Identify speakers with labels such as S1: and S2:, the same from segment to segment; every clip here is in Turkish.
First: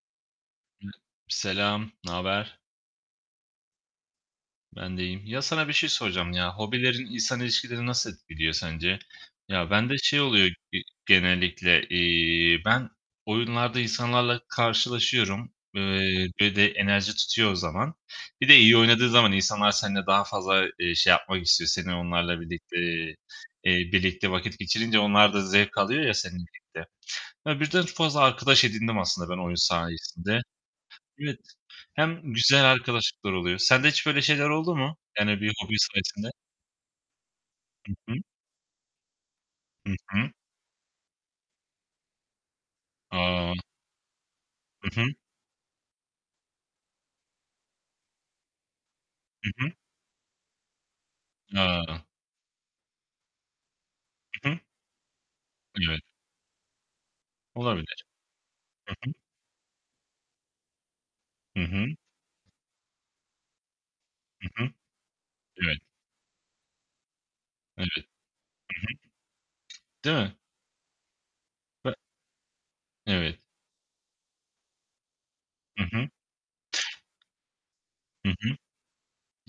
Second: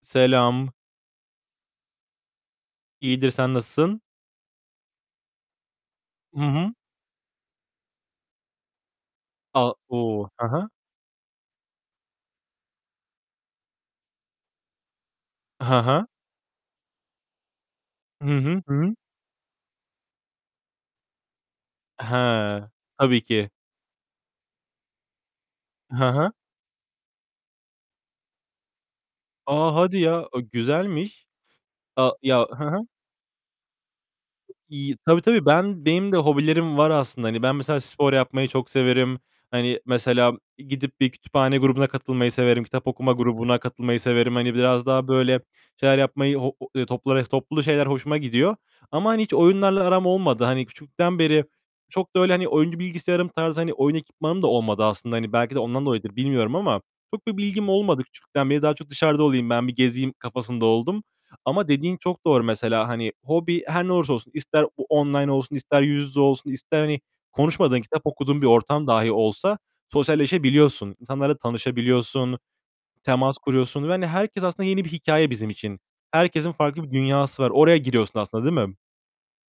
S1: Selam!
S2: Hı Selam! Naber?
S1: İyidir, sen nasılsın?
S2: Ben de iyiyim. Ya, sana bir şey soracağım
S1: Hı
S2: ya!
S1: hı.
S2: Hobilerin insan ilişkilerini nasıl etkiliyor sence? Ya,
S1: A
S2: bende şey
S1: O! Hı
S2: oluyor
S1: hı.
S2: ge genellikle. İii, ben oyunlarda insanlarla karşılaşıyorum,
S1: Hı hı.
S2: eee, ve de enerji tutuyor o zaman.
S1: Hı
S2: Bir de
S1: hı.
S2: iyi
S1: Hıı!
S2: oynadığın zaman insanlar seninle daha fazla, eee, şey yapmak istiyor; seni, onlarla
S1: He!
S2: birlikte,
S1: Tabii ki.
S2: eee, birlikte vakit geçirince onlar da zevk alıyor
S1: Hı
S2: ya,
S1: hı.
S2: seninle birlikte. Ya, birden ç fazla arkadaş edindim aslında ben oyun
S1: A, hadi ya! A,
S2: sayesinde.
S1: güzelmiş.
S2: Evet.
S1: A
S2: Hem
S1: ya, hı
S2: güzel
S1: hı!
S2: arkadaşlıklar oluyor. Sende hiç böyle şeyler oldu
S1: İyi
S2: mu?
S1: Tabii,
S2: Yani
S1: tabii.
S2: bir hobin
S1: Ben benim de
S2: sayesinde.
S1: hobilerim var aslında. Hani, ben mesela
S2: Hı
S1: spor
S2: hı.
S1: yapmayı çok severim. Hani,
S2: Hı hı.
S1: mesela gidip bir kütüphane grubuna katılmayı severim. Kitap okuma
S2: A!
S1: grubuna katılmayı severim. Hani, biraz
S2: Hı hı.
S1: daha böyle şeyler yapmayı, ho o ııı, topla res toplu şeyler hoşuma gidiyor. Ama, hani, hiç
S2: Hı hı.
S1: oyunlarla aram olmadı. Hani, küçüklükten beri
S2: A!
S1: çok da öyle, hani, oyuncu bilgisayarım tarzı, hani, oyun ekipmanım da
S2: Hı hı.
S1: olmadı aslında. Hani, belki de ondan
S2: Evet.
S1: dolayıdır bilmiyorum ama çok bir bilgim olmadı
S2: Olabilir.
S1: küçüklükten beri. Daha çok
S2: Hı hı.
S1: dışarıda olayım, ben bir gezeyim kafasında oldum.
S2: Hı
S1: Ama
S2: hı.
S1: dediğin çok doğru mesela, hani, hobi her ne olursa olsun.
S2: Hı
S1: İster
S2: hı.
S1: o online olsun,
S2: Evet.
S1: ister yüz yüze olsun, ister, hani, konuşmadığın,
S2: Evet.
S1: kitap okuduğun bir
S2: Hı
S1: ortam
S2: hı.
S1: dahi olsa
S2: Değil mi?
S1: sosyalleşebiliyorsun. İnsanlarla
S2: Be
S1: tanışabiliyorsun. Temas
S2: Evet.
S1: kuruyorsun ve, hani, herkes aslında yeni bir hikâye bizim için.
S2: Hı hı.
S1: Herkesin farklı bir dünyası var. Oraya giriyorsun
S2: Hı
S1: aslında,
S2: hı.
S1: değil mi?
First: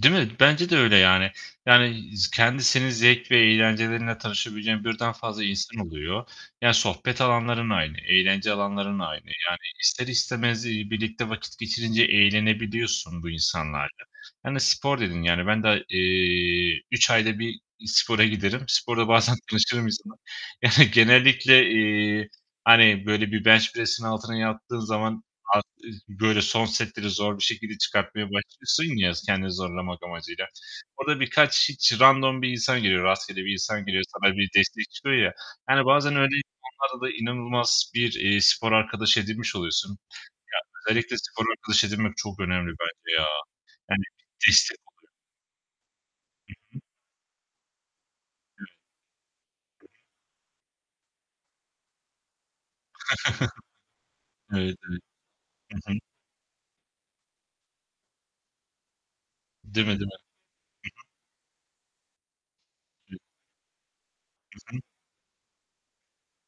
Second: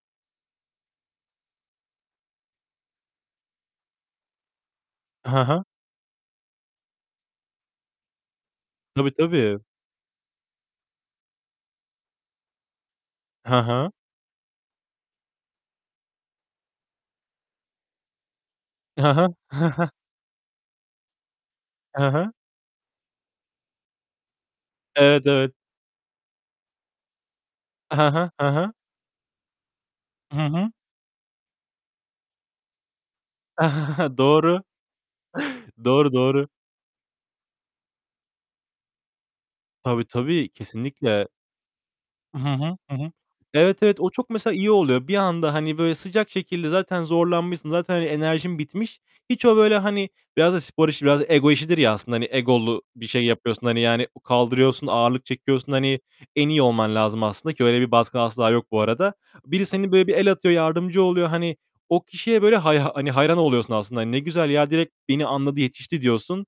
S2: Değil mi? Bence de öyle yani. Yani, z kendisinin zevk ve eğlencelerinle tanışabileceğin birden
S1: Hı
S2: fazla
S1: hı.
S2: insan oluyor. Ya, sohbet alanların aynı, eğlence alanların
S1: Tabii,
S2: aynı. Yani
S1: tabii!
S2: ister istemez, iii, birlikte vakit geçirince eğlenebiliyorsun bu
S1: Ha ha.
S2: insanlarla. Hani, spor dedin, yani, ben da eee, 3 ayda 1 i spora giderim. Sporda
S1: Ha ha.
S2: bazen [unintelligible] Yani, genellikle,
S1: He he.
S2: iii, hani, böyle, bir bench press'in altına yattığın zaman
S1: Evet, evet!
S2: ar iz böyle, son setleri zor bir şekilde
S1: He he.
S2: çıkartmaya
S1: He he.
S2: başlıyorsun ya, s kendini zorlamak
S1: Hı
S2: amacıyla.
S1: hı.
S2: Orada birkaç hiç random bir insan geliyor, rastgele bir insan geliyor, sana bir
S1: Doğru.
S2: destek çıkıyor ya! Yani,
S1: Doğru,
S2: bazen öyle
S1: doğru!
S2: insanlarla da inanılmaz bir, iii, spor arkadaşı edinmiş oluyorsun.
S1: Tabii,
S2: Ya,
S1: tabii!
S2: özellikle
S1: Kesinlikle!
S2: spor arkadaşı edinmek
S1: Hı
S2: çok
S1: hı.
S2: önemli
S1: Hı hı.
S2: bence ya!
S1: Evet, evet.
S2: Yani,
S1: O çok mesela iyi
S2: destek
S1: oluyor.
S2: oluyor.
S1: Bir anda, hani, böyle, sıcak
S2: Hı
S1: şekilde.
S2: hı.
S1: Zaten zorlanmışsın, zaten, hani, enerjin
S2: [unintelligible]
S1: bitmiş. Hiç o, böyle,
S2: Hı hı.
S1: hani, biraz da spor işi, biraz ego işidir ya aslında. Hani, egolu bir şey yapıyorsun. Hani, yani, u
S2: Evet,
S1: kaldırıyorsun,
S2: evet.
S1: ağırlık çekiyorsun,
S2: Hı hı.
S1: hani, en iyi olman lazım aslında ki öyle bir baskı asla yok bu arada. Biri
S2: Değil
S1: seni,
S2: mi
S1: böyle,
S2: değil mi?
S1: bir el atıyor,
S2: Hı
S1: yardımcı
S2: hı.
S1: oluyor. Hani, o kişiye, böyle, hay hani,
S2: [unintelligible]
S1: hayran oluyorsun aslında. Hani, "Ne güzel ya,
S2: Hı hı.
S1: direkt beni anladı, yetişti." diyorsun.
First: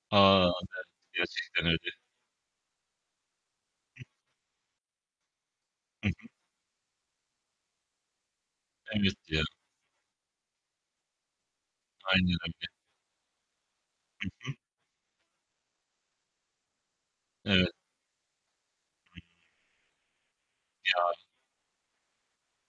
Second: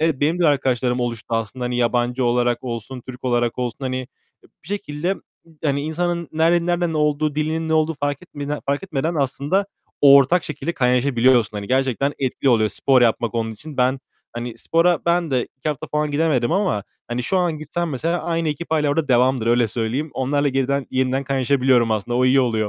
S1: Evet, benim de
S2: A. [unintelligible]
S1: arkadaşlarım oluştu aslında.
S2: Gerçekten
S1: Hani,
S2: öyle.
S1: yabancı olarak olsun, Türk olarak olsun. Hani,
S2: Ih.
S1: e bir şekilde, ı yani,
S2: Hı hı.
S1: insanın nerede nereden olduğu, dilinin ne olduğu fark etmede fark etmeden
S2: Evet ya!
S1: aslında ortak şekilde kaynaşabiliyorsun. Hani, gerçekten
S2: Aynen
S1: etkili
S2: öyle.
S1: oluyor spor yapmak onun için. Ben,
S2: Hı hı.
S1: hani, spora ben de 2 hafta falan gidemedim ama, hani, şu an
S2: Evet.
S1: gitsem mesela aynı ekip hâlâ orada devamdır.
S2: [unintelligible]
S1: Öyle söyleyeyim. Onlarla geriden,
S2: Ya!
S1: yeniden kaynaşabiliyorum aslında o iyi oluyor.